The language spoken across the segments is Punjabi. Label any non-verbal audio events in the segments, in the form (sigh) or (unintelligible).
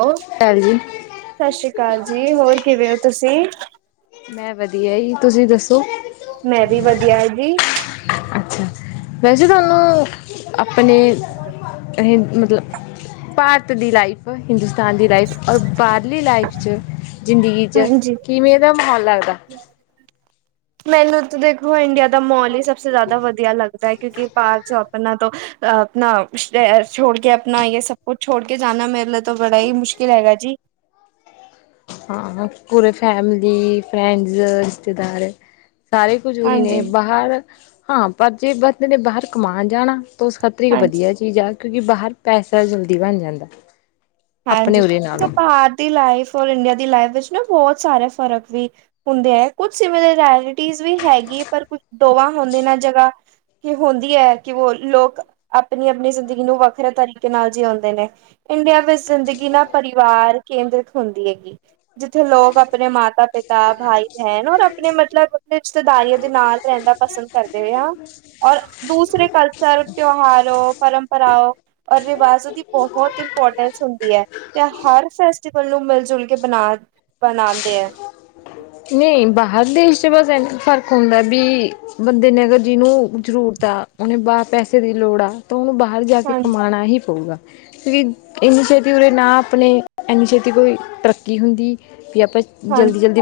ਓ ਚੱਲ ਜੀ ਸ਼ਸ ਸ੍ਰੀ ਕਾਲ ਜੀ ਹੋਰ ਕਿਵੇਂ ਓ ਤੁਸੀਂ? ਮੈਂ ਵਧੀਆ ਈ ਤੁਸੀਂ ਦੱਸੋ। ਮੈਂ ਵੀ ਵਧੀਆ ਜੀ। ਅੱਛਾ ਵੈਸੇ ਥੋਨੂੰ ਆਪਣੇ ਇਹੇ ਮਤਲਬ ਭਾਰਤ ਦੀ ਲਾਈਫ ਹਿੰਦੁਸਤਾਨ ਦੀ ਲਾਈਫ ਔਰ ਬਾਹਰਲੀ ਲਾਈਫ ਚ ਜ਼ਿੰਦਗੀ ਚ ਹਾਂਜੀ, ਕਿਵੇਂ ਦਾ ਮਾਹੌਲ ਲੱਗਦਾ? ਮੈਨੂੰ ਤਾਂ ਦੇਖੋ ਇੰਡੀਆ ਦਾ ਮੋਲ ਈ ਸਬਸੇ ਜ਼ਿਆਦਾ ਵਧੀਆ ਲੱਗਦਾ ਐ ਕਿਉਂਕਿ ਬਾਹਰ ਚੋ ਆਪਣਾ ਤੋਂ ਆਪਣਾ ਛ ਛੋੜ ਕੇ ਆਪਣਾ ਯੇ ਸਭ ਕੁਛ ਛੋੜ ਕੇ ਜਾਨਾ ਮੇਰੇ ਲਈ ਤਾਂ ਬੜਾ ਈ ਮੁਸ਼ਕਿਲ ਹੈਗਾ ਜੀ। ਹਾਂ, ਪੂਰੇ ਫੈਮਲੀ, ਫਰੈਂਡਸ, ਰਿਸ਼ਤੇਦਾਰ ਸਾਰੇ ਕੁਜ਼ੂਰੀ ਨੇ ਹਾਂਜੀ-ਹਾਂਜੀ। ਬਾਹਰ ਹਾਂ, ਪਰ ਜੇ ਬੰਦੇ ਨੇ ਬਾਹਰ ਕਮਾਣ ਜਾਣਾ ਤਾਂ ਉਸ ਖਾਤਰ ਇੱਕ ਵਧੀਆ ਚੀਜ਼ ਆ ਕਿਉਂਕਿ ਬਾਹਰ ਪੈਸਾ ਜਲਦੀ ਬਣ ਜਾਂਦਾ। ਆਪਣੇ ਹਾਂਜੀ, ਉਰੇ ਨਾਲੋਂ ਬਾਹਰ ਦੀ ਲਾਈਫ ਔਰ ਇੰਡੀਆ ਦੀ ਲਾਈਫ ਵਿੱਚ ਨਾ ਬਹੁਤ ਸਾਰੇ ਫ਼ਰਕ ਵੀ ਹੁੰਦੇ ਐ, ਕੁਛ ਸਿਮਲੈਰਟੀ ਵੀ ਹੈਗੀ ਪਰ ਕੁਛ ਦੋਵਾਂ ਹੁੰਦੇ ਨੇ ਜਗ੍ਹਾ ਕੀ ਹੁੰਦੀ ਐ ਕਿ ਉਹ ਲੋਕ ਆਪਣੀ-ਆਪਣੀ ਜ਼ਿੰਦਗੀ ਨੂੰ ਵੱਖਰੇ ਤਰੀਕੇ ਨਾਲ ਜਿਉਂਦੇ ਨੇ। ਇੰਡੀਆ ਬ ਜ਼ਿੰਦਗੀ ਨਾਂ ਪਰਿਵਾਰ ਕੇਂਦਰਿਤ ਹੁੰਦੀ ਹੈਗੀ, ਜਿੱਥੇ ਲੋਕ ਆਪਣੇ ਮਾਤਾ-ਪਿਤਾ ਤਾ ਭਾਈ ਬਹਿਣ ਔਰ ਆਪਣੇ ਮਤਲਬ ਆਪਣੇ ਰਿਸ਼ਤੇਦਾਰੀਆਂ ਦੇ ਨਾਲ ਰਹਿੰਦਾ ਪਸੰਦ ਕਰਦੇ ਆ ਔਰ ਦੂਸਰੇ ਕਲਚਰ ਤਿਉਹਾਰੋ ਪਰੰਪਰਾਓ ਔਰ ਰਿਵਾਜੋ਼ ਦੀ ਬਹੁਤ ਇੰਪੋਰਟੈਂਸ ਹੁੰਦੀ। ਐ ਤੇ ਹਰ ਫੈਸਟੀਵਲ ਨੂੰ ਮਿਲ-ਜੁਲ ਕੇ ਬਣਾ ਬਣਾਦੇ ਐ। ਨ੍ਹੀਂ ਬਾਹਰ ਦੇਸ਼ ਚ ਬਸ ਇਨ੍ਹਾਂ ਫ਼ਰਕ ਹੁੰਦਾ ਬੀ ਬੰਦੇ ਨੇ ਅਗਰ ਜਿਨੂੰ ਜ਼ਰੂਰਤ ਆ, ਉਹਨੇ ਵਾਹ ਪੈਸੇ ਦੀ ਲੋੜ ਆ ਤਾਂ ਉਨੂੰ ਬਾਹਰ ਜਾ ਕੇ ਹਾਂਜੀ ਕਮਾਣਾ ਹੀ ਪਊਗਾ। ਕਿਉਂਕੀ ਇੰਨੀ ਛੇਤੀ ਉਰੇ ਨਾ ਆਪਣੇ ਏਨੀ ਛੇਤੀ ਕੋਈ ਤਰੱਕੀ ਹੁੰਦੀ ਵੀ ਆਪਾਂ ਜਲਦੀ-ਜਲਦੀ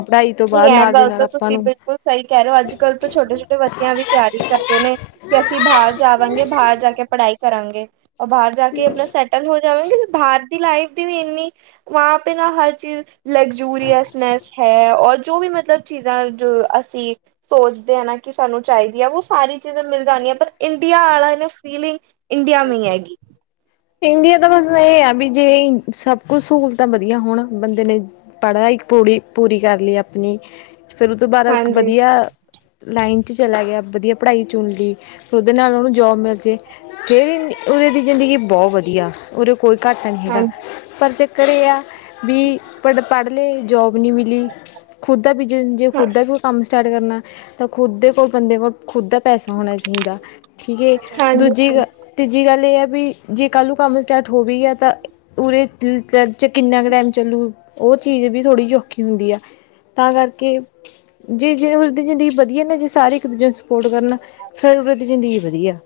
ਨਈ ਐ ਗੱਲ ਤਾਂ ਤੁਸੀਂ ਬਿਲਕੁਲ ਸਈ ਕੈ ਰਏ ਓਂ ਅੱਜ-ਕੱਲ ਤਾਂ ਛੋਟੇ-ਛੋਟੇ ਬੱਚਿਆਂ ਵੀ ਤਿਆਰੀ ਕਰਦੇ ਨੇ ਕੇ ਅਸੀਂ ਬਾਰ ਜਾਵਾਂਗੇ ਬਾਰ ਜਾ ਕੇ ਪੜ੍ਹਾਈ ਕਰਾਂਗੇ। ਓ ਬਾਰ ਜਾ ਕੇ ਆਪਨਾ ਸੈਟ ਤੈਨੂੰ ਹੋ ਜਾਵੇਗੀ ਨਾ ਬਾਰ ਦੀ ਲਾਈਫ ਦੀ ਵੀ ਇੰਨੀ ਵਹਾਂ ਪੇ ਨਾ ਹਰ ਚੀਜ਼ ਲਗਜੂਰੀਅਸ ਨਸ ਹੈ। ਔਰ ਜੋ ਵੀ ਮਤਲਬ ਚੀਜ਼ਾਂ ਜੋ ਅਸੀਂ ਸੋਚਦੇ ਆ ਨਾ ਕੇ ਸਾਨੂੰ ਚਾਈਦੀ ਐ ਓ ਸਾਰੀ ਚੀਜ਼ਾਂ ਮਿਲ ਜਾਂਨੀ ਐ ਪਰ ਇੰਡੀਆ ਆਲਾ ਨਾ ਫੀਲਿੰਗ ਇੰਡੀਆ ਮੀ ਹੈਗੀ। ਇੰਡੀਆ ਤਾਂ ਬਸ ਏਹ ਆ ਵੀ ਜੇ ਸਭ ਕੁਛ ਸਹੂਲਤਾਂ ਵਦੀਆ ਹੋਨ ਬੰਦੇ ਲਈ ਪੜ੍ਹਾ ਇੱਕ ਪੂੜੀ ਪੂਰੀ ਕਰ ਲਈ ਆਪਨੀ ਫੇਰ ਓ ਤੋਂ ਬਾਦ ਇੱਕ ਹਾਂਜੀ ਵਦੀਆ ਲਾਈਨ ਚ ਚਲਾ ਗੇਆ ਵਦੀਆ ਪੜ੍ਹਾਈ ਚੁਨ ਲੀ, ਫੇਰ ਓਦੇ ਨਾਲ ਓਨੂੰ ਜੋਬ ਮਿਲਜੇ ਫੇਰ ਉਰੇ ਦੀ ਜ਼ਿੰਦਗੀ ਬਹੁ ਵਦੀਆ, ਉਰੇ ਕੋਈ ਘਾਟਾ ਨੀ ਹੈਗਾ। ਹਾਂਜੀ ਪਰ ਚੱਕਰ ਏਹ ਆ ਵੀ ਪੜ੍ਹ-ਪੜ੍ਹ ਲਏ ਜੋਬ ਨੀ ਮਿਲੀ ਖੁਦ ਦਾ ਬਿਜਨਸ ਜੇ ਹਾਂ ਖੁਦ ਦਾ ਵੀ ਕੋਈ ਕੰਮ ਸਟਾਟ ਕਰਨਾ ਤਾਂ ਖੁਦ ਦੇ ਕੋਲ ਬੰਦੇ ਕੋਲ ਖੁਦ ਦਾ ਪੈਸਾ ਹੋਨਾ ਚਾਹੀਦਾ ਠੀਕ ਏ, ਹਾਂਜੀ ਹਾਂਜੀ ਦੂਜੀ ਗੱ ਤੀਜੀ ਗੱਲ ਏਹ ਆ ਵੀ ਜੇ ਕਾਂਲੂੰ ਕੰਮ ਸਟਾਟ ਹੋ ਵੀ ਗੇਆ ਤਾਂ ਉਰੇ ਚ ਕਿੰਨਾ ਕ ਟੈਮ ਚੱਲੂ ਓ ਚੀਜ਼ ਵੀ ਥੋੜ੍ਹੀ ਜੀ ਔਖੀ ਹੁੰਦੀ ਆ। ਤਾਂ ਕਰਕੇ ਜੇ-ਜੇ ਉਰੇ ਦੀ ਜ਼ਿੰਦਗੀ ਵਦੀਆ ਨਾ ਜੇ ਸਾਰੇ ਇੱਕ ਦੂਜੇ ਨੂੰ ਸਪੋਟ ਕਰਨ। ਫੇਰ ਉਰੇ ਦੀ ਜ਼ਿੰਦਗੀ ਵਦੀਆ,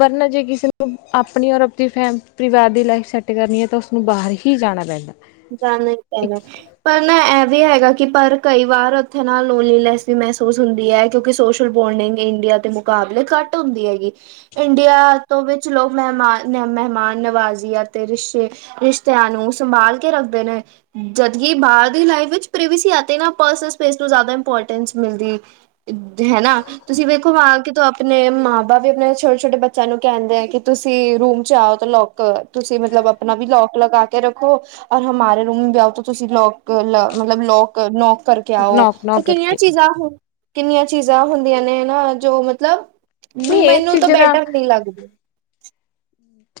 ਵਰਨਾ ਜੇ ਕਿਸੇ ਨੂੰ ਆਪਨੀ ਔਰ ਤੇ ਫੈ ਪਰਿਵਾਰ ਦੀ ਲਾਈਫ ਸੈੱਟ ਕਰਨੀ ਐ ਤਾਂ ਉਸਨੂੰ ਬਾਹਰ ਹੀ ਜਾਨਾ ਪੈਂਦਾ। ਜਾਨਾ ਈ ਪੈਨਾ। ਪਰ ਨਾ ਐ ਵੀ ਹੈਗਾ ਕਿ ਪਰ ਕਈ ਵਾਰ ਓਥੇ ਨਾ ਲੋਨਲੀਲੈਸ ਵੀ ਮਹਿਸੂਸ ਹੁੰਦੀ ਐ। ਕਿਓਂਕਿ ਸੋਸ਼ਲ ਬੋਂਡਿੰਗ ਇੰਡੀਆ ਦੇ ਮੁਕਾਬਲੇ ਘੱਟ ਹੁੰਦੀ ਹੈਗੀ। ਇੰਡੀਆ ਤੋਂ ਵਿੱਚ ਲੋਕ ਮਹਿਮਾਨ-ਮਹਿਮਾਨ ਨਵਾਜ਼ੀ ਅਤੇ ਰਿਸ਼ਤੇ ਰਿਸ਼ਤਿਆਂ ਨੂੰ ਸੰਭਾਲ ਕੇ ਰੱਖਦੇ ਨੇ। ਜਦਕਿ ਬਾਰ ਦੀ ਲਾਈਫ ਵਿੱਚ ਪ੍ਰੇਵੇਸੀ ਆਤੇ ਨਾ ਪਰਸਨਲ ਸਪੇਸ ਨੂੰ ਜ਼ਾਦਾ ਇੰਪੋਰਟੈਂਸ ਮਿਲਦੀ ਏ। (unintelligible) ਹਨਾ ਤੁਸੀਂ ਵੇਖੋ ਆ ਕੇ ਆਪਨੇ ਮਾਂ ਬਾਪ ਵੀ ਆਪਨੇ ਛੋਟੇ-ਛੋਟੇ ਬੱਚਿਆਂ ਨੂੰ ਕੈਂਦੇ ਆ ਕੇ ਤੁਸੀਂ ਰੂਮ ਚ ਆਓ ਤਾਂ ਲੌਕ ਕ ਤੁਸੀਂ ਮਤਲਬ ਆਪਨਾ ਵੀ ਲੌਕ ਲਗਾ ਕੇ ਰੱਖੋ। ਔਰ ਹਮਾਰੇ ਰੂਮ ਵੀ ਆਓ ਤਾਂ ਤੁਸੀਂ ਲੌਕ ਮਤਲਬ ਲੌ ਨੌਕ ਕਰਕੇ ਆਓ, ਨੌਕ ਪਰ ਨੌਕ ਕਿੰਨੀਆਂ ਕਰਕੇ ਚੀਜ਼ਾਂ ਕਿੰਨੀਆਂ ਚੀਜ਼ਾਂ ਹੁੰਦੀਆਂ ਨੇ ਹਨਾ ਜੋ ਮਤਲਬ ਨਹੀਂ ਇਹ ਮੈਨੂੰ ਤਾਂ ਚੀਜ਼ਾਂ ਦਾ ਬੈਟਰ ਨੀ ਲੱਗਦੇ।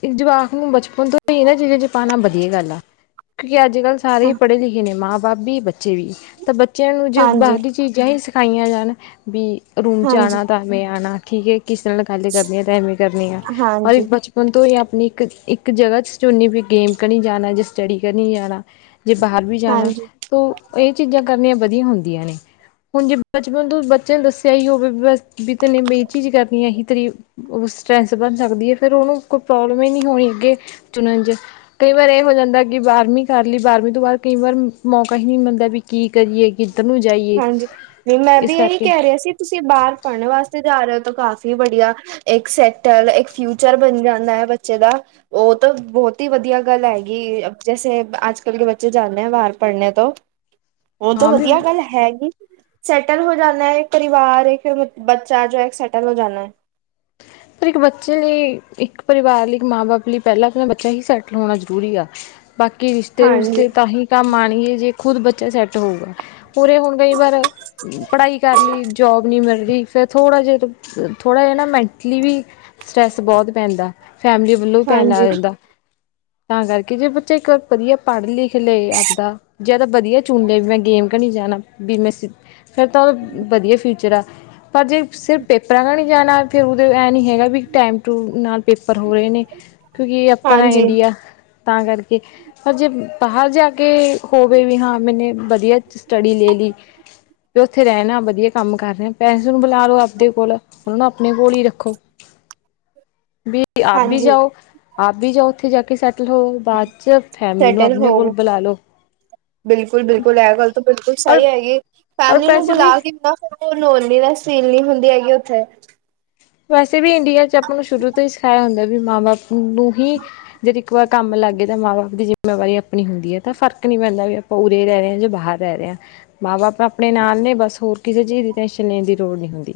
ਇੱਕ ਜਵਾਕ ਨੂੰ ਬਚਪਨ ਤੋਂ ਈ ਏਨਾ ਚੀਜ਼ਾਂ ਚ ਪਾਨਾ ਵਦੀਆ ਗੱਲ ਆ। ਕਿਓਂਕਿ ਅੱਜ-ਕੱਲ੍ਹ ਹਾਂ ਸਾਰੇ ਪੜੇ ਲਿਖੇ ਨੇ ਮਾਂ ਬਾਪ ਵੀ ਬੱਚੇ ਵੀ ਤੇ ਬੱਚੇਆਂ ਨੂੰ ਜੇ ਹਾਂਜੀ ਬਾਦ ਵਿੱਚ ਚੀਜ਼ਾਂ ਈ ਸਿਖਾਈਆਂ ਜਾਨ ਵੀ ਰੂਮ ਚ ਹਾਂਜੀ ਆਨਾ ਤਾ ਐਵੇਂ ਆਨਾ ਠੀਕ ਈ। ਕਿਸੇ ਨਾਲ ਗੱਲ ਕਰਨੀ ਆ ਤਾ ਐਵੇਂ ਕਰਨੀ ਆ, ਔਰ ਹਾਂਜੀ ਇੱਕ ਬਚ ਹੁਨ ਤੋ ਈ ਆਪਨੀ ਇੱਕ-ਇਕ ਜਗ੍ਹਾ ਚ ਚੁਨਨੀ ਵੀ ਗੇਮ ਕਰਨੀ ਜਾਨੈ ਜਾਂ ਸਟੱਡੀ ਕਨੀ ਜਾਨੈ। ਜੇ ਬਾਹਰ ਵੀ ਜਾਨਾ ਹਾਂਜੀ ਤਾਂ ਏਹ ਚੀਜ਼ਾਂ ਕਰਨੀਆਂ ਵਦੀਆ ਹੁੰਦੀਆਂ ਨੇ। ਹੁਨ ਜੇ ਬਚਪਨ ਤੋਂ ਬੱਚੇਆਂ ਨੂੰ ਦੱਸਿਆ ਈ ਹੋਵੇ ਬਸ ਵੀ ਤੈਨੇ ਬਈ ਏਹ ਚੀਜ਼ ਕਰਨੀ ਔ ਐਹੀ ਤੇਰੀ ਓਹੋ ਸਟਰੈਸ ਬਨ ਸਕਦੀ ਐ ਫੇਰ ਓਨੂੰ ਕੋਈ ਪ੍ਰੋਬਲਮ ਈ ਨੀ ਹੋਨੀ ਅੱਗੇ ਚੁਨਨ ਚ। ਕਈ ਵਾਰ ਏ ਹੋ ਜਾਂਦਾ ਕਿ ਬਾਰ੍ਹਵੀਂ ਕਰ ਲੀ ਬਾਰ੍ਹਵੀਂ ਤੋਂ ਬਾਦ ਕਈ ਵਾਰ ਮੌਕਾ ਹੀ ਨਹੀ ਮਿਲਦਾ ਵੀ ਕੀ ਕਰੀਏ ਕਿਦਰ ਨੂੰ ਜਾਈਏ, ਹਾਂਜੀ ਨਹੀਂ ਮੈਂ ਵੀ ਇਸ ਇਹੀ ਕਰਕੇ ਕਹਿ ਰਿਹਾ ਸੀ ਤੁਸੀਂ ਬਾਰ ਪੜ੍ਹਨ ਵਾਸਤੇ ਜਾਂ ਰਏਂ ਓਂ ਤਾਂ ਕਾਫ਼ੀ ਬੜੀਆ ਏਕ ਸੈਟਲ ਏਕ ਫਿਊਚਰ ਬਨ ਜਾਂਦਾਂ ਐ ਬੱਚੇ ਦਾ। ਓ ਤਾਂ ਬੋਤ ਈ ਵਧੀਆਂ ਗੱਲ਼ ਹੈਗੀ ਏਂ, ਜੈਸੇ ਅੱਜ ਕੱਲ੍ਹ ਕੇ ਬੱਚੇ ਜਾਂਦੇ ਆ ਬਾਰ ਪੜ੍ਹਨੇ ਤੋਂ। (inaudible) ਬਹੁਤ ਵਧੀਆਂ ਗੱਲ਼ ਹੈਂ। ਹੈਗੀ, ਸੈਟਲ ਹੋ ਜਾਣਾਂ ਹੈਂ ਇੱਕ ਵਾਰੀਂ ਬਾਹਰ, ਫ਼ਿਰ ਇੱਕ ਬੱਚਾ ਆ ਜਾਏ ਸੈਟਲ ਹੋ ਜਾਂਣਾ ਐਂ। ਪਰ ਇੱਕ ਬੱਚੇ ਲਈ, ਇੱਕ ਪਰਿਵਾਰ ਲਈ, ਇੱਕ ਮਾਂ ਬਾਪ ਲਈ, ਪਹਿਲਾਂ ਆਪਣਾਂ ਬੱਚਾ ਹੀ ਸੈਟਲ ਹੋਣਾਂ ਜ਼ਰੂਰੀ ਆ। ਬਾਂਕੀ ਰਿਸ਼ਤੇ- ਹਾਂਜੀ, ਰੁਸ਼ਤੇ ਤਾਂਹੀ ਕੰਮ ਆਣਗੇ, ਜੇ ਖ਼ੁਦ ਬੱਚਾ ਸੈਂਟ ਹੋਊਗਾ। ਪੂਰੇ ਹੁੰਦੇ ਈ ਕਈ ਵਾਰ ਪੜ੍ਹਾਈ ਕਰ ਲੀ, ਜੋਬ ਨੀਂ ਮਿਲ਼ ਰਹੀਂ, ਫ਼ਿਰ ਥੋੜ੍ਹਾਂ ਜਿਹਾਂ ਥੋੜ੍ਹਾਂ ਜਿਹਾਂ ਨਾ, ਮੈਂਟਲੀ ਵੀ ਸਟਰੈਸ ਬਹੁਤ ਪੈਂਦਾਂ, ਫੈਮਿਲੀ ਵੱਲ਼ੋਂ ਵੀ ਪੈਦਾ ਹਾਂਜੀ। ਰਹਿੰਦਾਂ। ਤਾਂ ਕਰਕੇ, ਜੇ ਬੱਚਾ ਇੱਕ ਵਾਰ ਵਧੀਆਂ ਪੜ੍ਹ ਲਿਖ ਲਏ ਆਪਦਾ, ਜਦ ਵਧੀਆਂ ਚੁਣਦੇ ਵੀ ਮੈਂ ਗੇਮ ਘ ਨੀਂ ਜਾਣਾਂ ਬੀ ਮੈਂ, ਫ਼ਿਰ ਤਾਂ ਵਧੀਆਂ ਫਿਊਚਰ ਆ। ਪਰ ਜੇ ਸਿਰਫ਼ ਪੇਪਰਾਂ ਨਾਲ਼ ਹੀ ਜਾਣਾਂ, ਫ਼ਿਰ ਐਹ ਨੀਂ ਹੈਗਾ ਵੀ ਟੈਮ ਟੂ ਨਾਲ਼ ਪੇਪਰ ਹੋ ਰਹੇਂ ਨੇਂ, ਕਿਉਂਕਿ ਆਪਣਾਂ ਹਾਂਜੀ, ਇੰਡੀਆਂ ਤਾਂ ਕਰਕੇ। ਪਰ ਜੇ ਬਾਹਰ ਜਾਂ ਕੇ ਹੋਵੇਂ ਵੀ, ਹਾਂ ਮੈਂਨੇ ਵਧੀਆਂ ਸਟੱਡੀ ਲੇ ਲੀ ਫ਼ਿਰ ਉੱਥੇ ਰਹਿਣਾਂ, ਵਧੀਆਂ ਕੰਮ ਕਰ ਰਿਹਾਂ ਪੈਨਜਲ ਬੁਲਾਂ ਲੋ ਆਪਦੇ ਕੋਲ਼, ਉਹਨੂੰ ਆਪਣੇਂ ਕੋਲ਼ ਹੀ ਰੱਖੋਂ, ਵੀ ਤੁਸੀਂ ਆਪ ਵੀ ਹਾਂਜੀ ਜਾਓ, ਆਪ ਵੀ ਜਾਓ ਉੱਥੇ ਜਾਂ ਕੇ ਸੈਂਟ ਚਲੋਂ ਬਾਅਦ 'ਚ ਫੈਮਿਲੀ ਨੂੰ, ਆਪਣੇਂ ਕੋਲ਼ ਬੁਲਾਂ ਲੋ। ਬਿਲਕੁੱਲ ਬਿਲਕੁੱਲ, ਐਹ ਗੱਲ਼ ਤੋਂ ਬਿਲਕੁੱਲ ਔਰ ਸਹੀ ਹੈਗੀ, ਔਰ ਫੈਮਿਲੀ ਨੂੰ ਪੈਸੇ ਵੀ ਬੁਲਾਂ ਕੇ (unintelligible) ਨੀਂ ਹੁੰਦੀਂ ਹੈਗੀ, ਉੱਥੇ ਵੈਸੇ ਵੀ ਇੰਡੀਆਂ 'ਚ ਆਪਾਂ ਨੂੰ ਸ਼ੁਰੂ ਤੋਂ ਹੀ ਸਿਖਾਈਆਂ ਹੁੰਦਾਂ ਵੀ, ਮਾਂ ਬਾਪ ਨੂੰ ਹੀ (unintelligible) ਇੱਕ ਵਾਰ ਕੰਮ ਲੱਗਗੇ ਤਾਂ ਮਾਂ ਬਾਪ ਦੀ ਜ਼ਿੰਮੇਂਵਾਰੀ ਆਪਣੀਂ ਹੁੰਦੀਂ ਹੈਂ, ਤਾਂ ਫ਼ਰਕ ਨੀ ਪੈਂਦਾਂ ਵੀ ਆਪਾਂ ਉਰੇ ਰਹਿ ਰਹੇਂ ਹਾਂ, ਜਾਂ ਬਾਹਰ ਰਹਿ ਰਹੇਂ ਹਾਂ। ਮਾਂ ਬਾਪ ਆਪਣੇਂ ਨਾਲ਼ ਨੇਂ, ਬਸ ਹੋਰ ਕਿਸ਼ੇ ਚੀਜ਼ ਦੀ ਟੈਨਸ਼ਨ ਲੈਣ ਦੀ ਲੋੜ ਨੀਂ ਹੁੰਦੀਂ,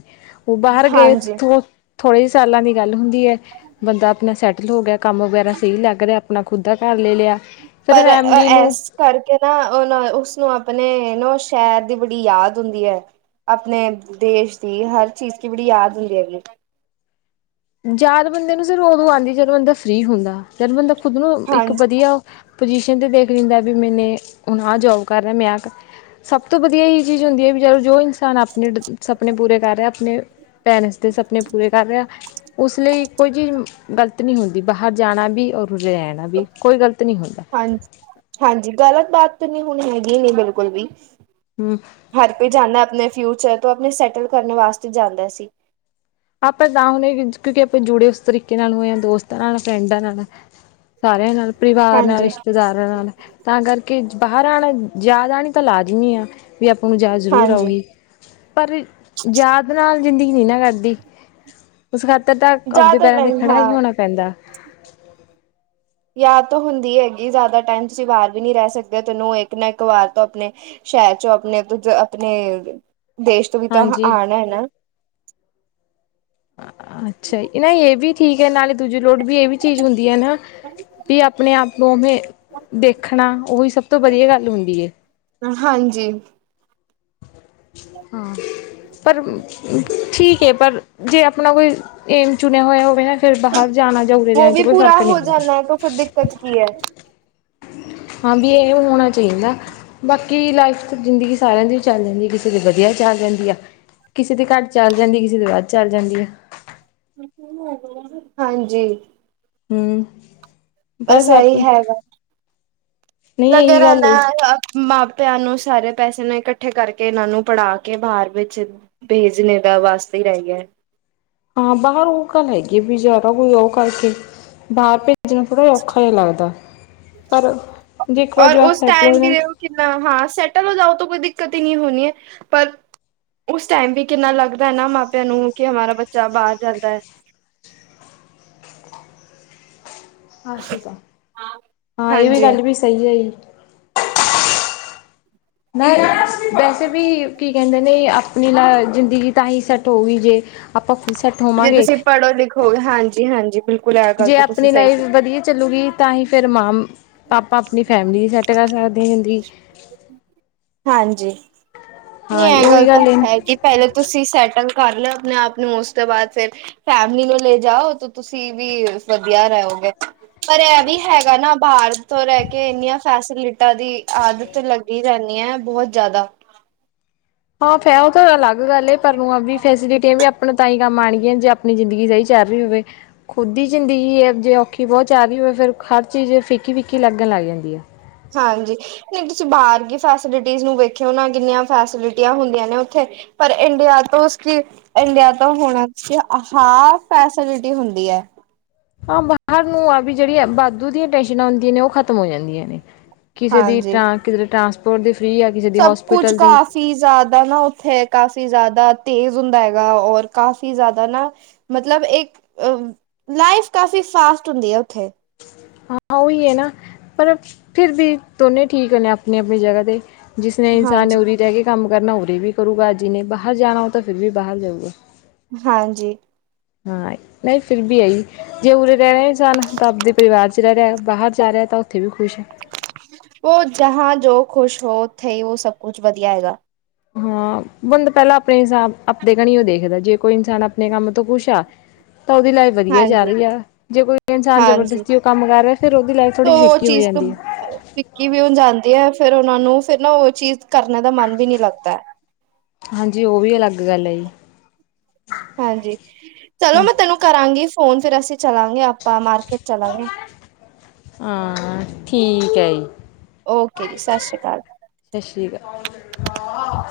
ਉਹ ਬਾਹਰ ਗਏ ਹਾਂਜੀ। ਉਹ ਥੋੜੇ ਜੇ ਸਾਲਾਂ ਦੀ ਗੱਲ਼ ਹੁੰਦੀਂ ਹੈਂ, ਬੰਦਾਂ ਆਪਣਾਂ ਸੈਟਲ ਹੋ ਗਿਆਂ, ਕੰਮ ਵਗ਼ੈਰਾ ਸਹੀ ਲੱਗ ਰਿਹਾਂ ਆਪਣਾਂ ਖ਼ੁਦ ਦਾ ਘਰ ਲੇ ਲਿਆ। ਫਿਰ ਪਰ ਫੈਮਿਲੀ ਨੂੰ ਐਸ ਕਰਕੇ ਨਾ, ਉਹ ਨਾ ਉਸਨੂੰ ਆਪਣੇ ਨਾ ਉਹ ਸ਼ਹਿਰ ਦੀ ਬੜੀ ਯਾਦ ਹੁੰਦੀ ਹੈ। ਆਪਣੇ ਦੇਸ਼ ਦੀ, ਹਰ ਚੀਜ਼ ਕੀ ਬੜੀ ਯਾਦ ਨਹੀਂ ਰਹੇ ਉਹਨੂੰ ਯਾਦ ਬੰਦੇ ਨੂੰ ਸਿਰਫ ਉਦੋਂ ਆਉਂਦੀ ਜਦੋਂ ਬੰਦਾ ਫਰੀ ਹੁੰਦਾ, ਜਦ ਬੰਦਾ ਖੁਦ ਨੂੰ ਇੱਕ ਹਾਂਜੀ, ਵਧੀਆ ਪਜੀਸ਼ਨ ਤੇ ਦੇਖ ਲੈਂਦਾ, ਵੀ ਮੈਨੇ ਹੁਣ ਆਹ ਜੋਬ ਕਰ ਰਿ ਮੈਂ ਸਭ ਤੋਂ ਵਧੀਆ ਇਹੀ ਚੀਜ਼ ਹੁੰਦੀ ਹੈ, ਵੀ ਚਲ ਜੋ ਇਨਸਾਨ ਆਪਣੇ ਸਪਨ ਪੂਰੇ ਕਰ ਰਿਹਾ ਆਪਣੇ ਪੈਰੈਂਟਸ ਦੇ ਸਪਨੇ, ਪੂਰੇ ਕਰ ਰਿਹਾ ਉਸ ਲਈ ਕੋਈ ਚੀਜ਼ ਗ਼ਲਤ ਨਹੀਂ ਹੁੰਦੀ, ਬਾਹਰ ਜਾਣਾ ਵੀ ਔਰ ਉ ਰਹਿਣਾ ਵੀ, ਕੋਈ ਗ਼ਲਤ ਨਹੀਂ ਹੁੰਦਾ। ਹਾਂਜੀ, ਹਾਂਜੀ ਗਲਤ ਬਾਤ ਤਾਂ ਨਹੀਂ ਹੁਣ ਹੈਗੀ ਨਹੀਂੀ, ਬਿਲਕੁਲ ਵੀ। ਹਮ। ਹਰ ਕੋਈ ਜਾਂਦਾ ਆਪਣੇ ਫਿਊਚਰ ਤੋਂ, ਆਪਣੇ ਸੈਟਲ ਕਰਨ ਵਾਸਤੇ ਜਾਂਦਾ ਸੀ। ਆਪਾਂ ਤਾਂ ਹੁਣੇ, ਕਿਉਂਕਿ ਆਪਾਂ ਜੁੜੇ ਉਸ ਤਰੀਕੇ ਨਾਲ ਹੋਏਾਂ ਦੋਸਤਾਂ ਨਾਲ, ਫਰੈਂਡਾਂ ਨਾਲ। ਸਾਰਿਆਂ ਨਾਲ ਪਰਿਵਾਰ ਨਾਲ ਹਾਂਜੀ ਰਿਸ਼ਤੇਦਾਰਾਂ ਨਾਲ, ਤਾਂ ਕਰਕੇ ਬਾਹਰ ਆਉਣਾ ਜ਼ਿਆਦਾ ਆਉਣੀ ਤਾਂ ਲਾਜ਼ਮੀ ਆ ਵੀ ਆਪਾਂ ਨੂੰ ਯਾਦ ਜ਼ਰੂਰ ਹਾਂਜੀ ਆਉਗੀ, ਪਰ ਯਾਦ ਨਾਲ ਜ਼ਿੰਦਗੀ ਨਹੀਂ ਨਾ ਕਟਦੀ। ਉਸ ਖਾਤਰ ਤਾਂ, ਆਪਦੇ ਜ਼ਿਆਦਾ ਪੈਰਾਂ ਤੇ ਟਾਈਮ ਖੜਾ ਹਾਂ ਹੀ ਹੋਣਾ ਪੈਂਦਾ। ਯਾਦ ਤਾਂ ਹੁੰਦੀ ਹੈਗੀ, ਜ਼ਿਆਦਾ ਟਾਈਮ ਤੁਸੀਂ ਬਾਹਰ ਵੀ ਨਹੀਂੀ ਰਹਿ ਸਕਦੇ, ਤੈਨੂੰ ਇੱਕ ਨਾ ਇੱਕ ਵਾਰ ਤੋਂ ਆਪਣੇ ਸ਼ਹਿਰ 'ਚ ਆਪਣੇ, ਆਪਣੇ ਦੇਸ਼ ਤੋਂ ਵੀ ਤਾਂ ਹਾਂਜੀ ਆਉਣਾ ਹੈ ਨਾ। ਅੱਛਾ, ਨਾ ਇਹ ਵੀ ਠੀਕ ਹੈ, ਨਾਲੇ ਦੂਜੀ ਲੋੜ ਵੀ ਇਹ ਵੀ ਚੀਜ਼ ਹੁੰਦੀ ਹੈ ਨਾ ਵੀ ਆਪਣੇ ਆਪ ਨੂੰ ਉਵੇਂ ਦੇਖਣਾ, ਉਹੀ ਸਭ ਤੋਂ ਵਧੀਆ ਗੱਲ ਹੁੰਦੀ ਹੈ। ਹਾਂਜੀ। ਹਾਂ। ਪਰ ਠੀਕ ਹੈ, ਪਰ ਜੇ ਆਪਣਾ ਕੋਈ ਏਮ ਚੁਣਿਆ ਹੋਇਆ ਹੋਵੇ ਨਾ ਫਰ ਬਾਹਰ ਜਾਣਾ ਜਾਂ ਉਰੇ ਉਹ ਰਹਿਣਾ ਚ, ਵੀ ਕੋਈ ਪੂਰਾ ਫਰਕ ਨਹੀਂ ਹੋ ਜਾਣਾ ਹੈ ਤਾਂ ਫਿਰ ਪੈਂਦਾ। ਦਿੱਕਤ ਕੀ ਹੈ ਹਾਂ ਵੀ, ਇਹ ਹੋਣਾ ਚਾਹੀਦਾ ਬਾਕੀ ਲਾਈਫ ਜ਼ਿੰਦਗੀ ਸਾਰਿਆਂ ਦੀ ਚੈੱਲਦੀ ਕਿਸ ਕਿਸੇ ਦੀ ਵਧੀਆ ਚੱਲ ਜਾਂਦੀ ਆ, ਕਿਸੇ ਦੇ ਘੱਟ ਚੱਲ ਜਾਂਦੀ, ਕਿਸੇ ਦੇ ਬਾੱਧ ਚੱਲ ਜਾਂਦੀ ਆ। ਹਾਂਜੀ। ਹਮ। ਬਸ ਇਹੀ ਹੈ ਨਹੀਂ ਲੱਗਿਆ ਇਹੀ ਗੱਲ ਏ ਰਦਾ। ਮਾਪਿਆਂ ਨੂੰ ਸਾਰੇ ਪੈਸੇ ਨੇ ਇਕੱਠੇ ਕਰਕੇ, ਇਹਨਾਂ ਨੂੰ ਪੜ੍ਹਾ ਕੇ ਬਾਹਰ ਵਿੱਚ ਭੇਜਣੇ ਦਾ ਵਾਸਤੇ ਹੀ ਰਹਿ ਗਿਆ। ਹਾਂ, ਬਾਹਰ ਉਹ ਗੱਲ ਹੈਗੀ ਬ ਜ਼ਿਆਦਾ ਕੋਈ ਉਹ ਕਰਕੇ ਬਾਹਰ ਤੇ ਜਨ ਨੂੰ ਥੋੜ੍ਹਾ ਜਿ ਔਖਾ ਜਿਹਾ ਲੱਗਦਾ, ਪਰ ਜੇ ਇੱਕ ਵਜ ਸੈਟ ਹੋ ਜਾ ਕਿ ਨਾ ਹਾਂ ਸੈਟਲ ਹੋ ਜਾਓ, ਤਾਂ ਕੋਈ ਦਿਕਤ ਹੀ ਨਹੀਂ ਹੋਣੀ ਹੈ ਪਰ ਉਸ ਟਾਈਮ ਵੀ ਕਿੰਨਾ ਲੱਗਦਾ ਹੈ ਨਾ, ਮਾਪਿਆਂ ਨੂੰ ਕਿ ਹਮਾਰਾ ਬੱਚਾ ਬਾਹਰ ਜਾਂਦਾ ਹੈ। ਆਸ਼ ਤਾਂ, ਹਾਂ ਇਹ ਵੀ ਹਾਂਜੀ ਗੱਲ ਵੀ ਸਹੀ ਹੈ ਜ। ਮੈਂ ਵੈਸੇ ਵੀ ਕੀ ਕਹਿੰਦੇ ਨੇ, ਆਪਣੀ ਲ ਜ਼ਿੰਦਗੀ ਤਾਂ ਹੀ ਸੈੱਟ ਹੋਊਗੀ ਜੇ ਆਪਾਂ ਫ ਸੈੱਟ ਹੋਵਾਂਗੇ। ਹੋ ਹਾਂਜੀ-ਹਾਂਜੀ, ਬਿਲਕੁਲ। ਇਹ ਗੱਲ ਜੇ ਤਾਂ ਤੁਸੀਂ ਆਪਣੀ ਸਹੀ ਲਾਈਫ ਕੀਤੀ ਵਧੀਆ ਚੱਲੂਗੀ ਤਾਂ ਹੀ ਫਿਰ ਮਾਂ ਪਾਪਾਂ ਆਪਣੀ ਫੈਮਿਲੀ ਦੀ ਸੈੱਟ ਕਰ ਸਕਦੇ ਹ ਹੁੰਦੀ। ਹਾਂਜੀ ਨੀ, ਹਾਂ ਇਹ ਉਹੀ ਗੱਲ ਤਾਂ ਏ। ਹੈਗੀ। ਪਹਿਲਾਂ ਤੁਸੀਂ ਸੈਟਲ ਕਰ ਲਿਆ ਆਪਣੇ ਆਪ ਨੂੰ, ਉਸ ਤੋਂ ਬਾਅਦ ਫਿਰ ਫੈਮਲੀ ਨੂੰ ਲੈ ਜਾਓ, ਤਾਂ ਤੁਸੀਂ ਵੀ ਵਧੀਆ ਰਹਿਗੇ। ਪਰ ਇਹ ਵੀ ਹੈਗਾ ਨਾ, ਬਾਹਰ ਤੋਂ ਰਹਿ ਕੇ ਇੰਨੀਆਂ ਫੈਸਿਲਿਟੀਆਂ ਦੀ ਆਦਤ ਤੇ ਲੱਗੀ ਰਹਦੀ ਹੈ, ਬਹੁਤ ਜ਼ਿਆਦਾ ਹਾਂ ਫੈ ਉਹ ਤਾਂ ਅਲੱਗ ਗੱਲ ਏ, ਪਰ ਆਪ ਨੂੰ ਵੀ ਫੈਸਿਲਿਟੀਆਂ ਵੀ ਆਪਣੇ ਤ ਹੀ ਕੰਮ ਆਉਣਗੀਆਂ ਜੇ ਆਪ ਆਪਣੀ ਜ਼ਿੰਦਗੀ ਸਹੀ ਚੱਲ ਰਹੀ ਹੋਵੇ, ਖੁਦ ਦੀ ਜ਼ਿੰਦਗੀ ਹੈ ਜੇ ਔਖੀ ਬਹੁਤ ਜਾ ਆ ਰਹੀ ਹੋਵੇ, ਫਿਰ ਹਰ ਚੀਜ਼ ਫਿੱਕੀ-ਫਿੱਕੀ ਲੱਗਣ ਲੱਗ ਜਾਂਦੀ ਹੈ। ਹਾਂਜੀ, ਨਹੀਂ ਤੁਸੀਂ ਬਾਹਰ ਕੀ ਫੈਸਿਲਿਟੀਜ਼ ਨੂੰ ਵੇਖਿਓ ਨਾ, ਕਿੰਨੀਆਂ ਫੈਸਿਲਿਟੀਆਂ ਹੁੰਦੀਆਂ ਨੇ ਉੱਥੇ। ਪਰ ਇੰਡੀਆ ਤੋਂ ਕਿ ਇੰਡੀਆ ਤੋਂ ਹੋਣਾ ਚ, ਅ ਹ ਫੈਸਿਲਿਟੀ ਹੁੰਦੀ ਹੈ। ਆਾਂ ਬਾਹਰ ਨੂੰ ਆ ਵੀ, ਜਿਹੜੀਆਂ ਵਾਧੂ ਦੀਆਂ ਟੈਸ਼ਨਾਂ ਹੁੰਦੀਆਂ ਨੇ, ਉਹ ਖਤਮ ਹੋ ਜਾਂਦੀਆਂ ਨੇ। ਕਿਸੇ ਦੀ ਹਾਂਜੀ ਟਾਂਗੇ, ਟਰਾਂਸਪੋਰਟ ਦੀ ਫਰੀ ਆ। ਕਿਸੇ ਦੀ ਸਭ ਕੁਝ ਹੋਸਪਿਟਲ ਕਾ ਦੀ ਕਾਫੀ ਜ਼ਿਆਦਾ ਨਾ ਉੱਥੇ ਕਾਫੀ ਜ਼ਿਆਦਾ ਤੇਜ਼ ਹੁੰਦਾ ਹੈਗਾ, ਔਰ ਕਾਫੀ ਜ਼ਿਆਦਾ ਨਾ ਮਤਲਬ ਇੱਕ ਲਾਈਫ ਕਾਫੀ ਫਾਸਟ ਹੁੰਦੀ ਆ ਉੱਥੇ ਹਾਂ ਉਹਹੀ ਹੈ ਨਾ, ਪਰ ਫਿਰ ਵੀ ਦੋਨੇ ਠੀਕ ਨੇ ਆਪਣੀ ਆਪਣੀ ਜਗਾ ਤੇਤੇ ਜਿਸਨੇ ਇਨਸਾਨ ਨੇ ਹਾਂਜੀ ਉਰੇ ਰਹਿ ਕੇ ਕੰਮ ਕਰਨਾ ਉਰੇ ਵੀ ਕਰੂਗਾ, ਅੱ ਜੀ ਨੇ ਬਾਹਰ ਜਾਣਾ ਉਹ ਤਾਂ ਫਿਰ ਵੀ ਬਾਹਰ ਜਾਊਗਾ। ਹਾਂਜੀ। ਹਾਂ, ਨਹੀਂ ਫਿਰ ਵੀ ਆਈ। ਜੇ ਉਰੇ ਰਹਿ ਰਹੇ ਹੀ ਸਨ, ਤਾਂ ਆਪਦੇ ਪਰਿਵਾਰ ਚ ਰਹਿ ਰਿਹਾ, ਬਾਹਰ ਜਾ ਰਿਹਾ ਤਾਂ ਉੱਥੇ ਵੀ ਖੁਸ਼ ਉਹ ਜਾਂ ਜੋ ਖੁਸ਼ ਹੋਥੇ ਉਹ ਸਭ ਕੁਛ ਵਧੀਆ ਹੈਗਾ। ਹਾਂ, ਬੰਦਾ ਪਹਿਲਾਂ ਆਪਣੇ ਹਿਸਾਬ ਆਪਣੇ ਘਣੀ ਉਹ ਦੇਖਦਾ, ਜੇ ਕੋਈ ਇਨਸਾਨ ਆਪਣੇ ਕੰਮ ਤੋਂ ਕੁਛ ਆ ਤਾਂ ਉਹਦੀ ਲਾ ਵਧੀਆ ਜਾ ਹਾਂਜੀ ਰਈ ਆ ਜੇ ਕੋਈ ਇਨਸਾਨ ਹਾਂਜੀ ਜਬਰਦਸਤੀ ਕੰਮ ਕਰ ਰੇਆ ਫੇਰ ਓਦੀ ਲਾਈਫ ਥੋੜੀ ਜ ਫਿੱਕੀ ਹੋ ਜਾਂਦੀ ਐ। ਕੀ ਵੀ ਹੁਣ ਜਾਂਦੀ ਐ ਫੇਰ ਓਨਾ ਨੂੰ ਫੇਰ ਨਾ ਓ ਚੀਜ਼ ਕਰਨ ਦਾ ਮਨ ਵੀ ਨੀ ਲੱਗਦਾ। ਹਾਂਜੀ ਓ ਵੀ ਅਲੱਗ ਗੱਲ ਆ ਜੀ। ਹਾਂਜੀ ਚਲੋ ਹੂੰ ਮੈਂ ਤੈਨੂੰ ਕਰਾਂਗੀ ਫੋਨ ਫੇਰ ਅਸੀਂ ਚਲਾਂਗੇ ਆਪਾਂ ਮਾਰਕੀਟ ਚਲਾਂਗੇ ਹਾਂ ਠੀਕ ਐ ਜੀ। ਓਕੇ ਜੀ ਸਛੀ ਕਾਲ। ਸਛੀ ਕਾਲ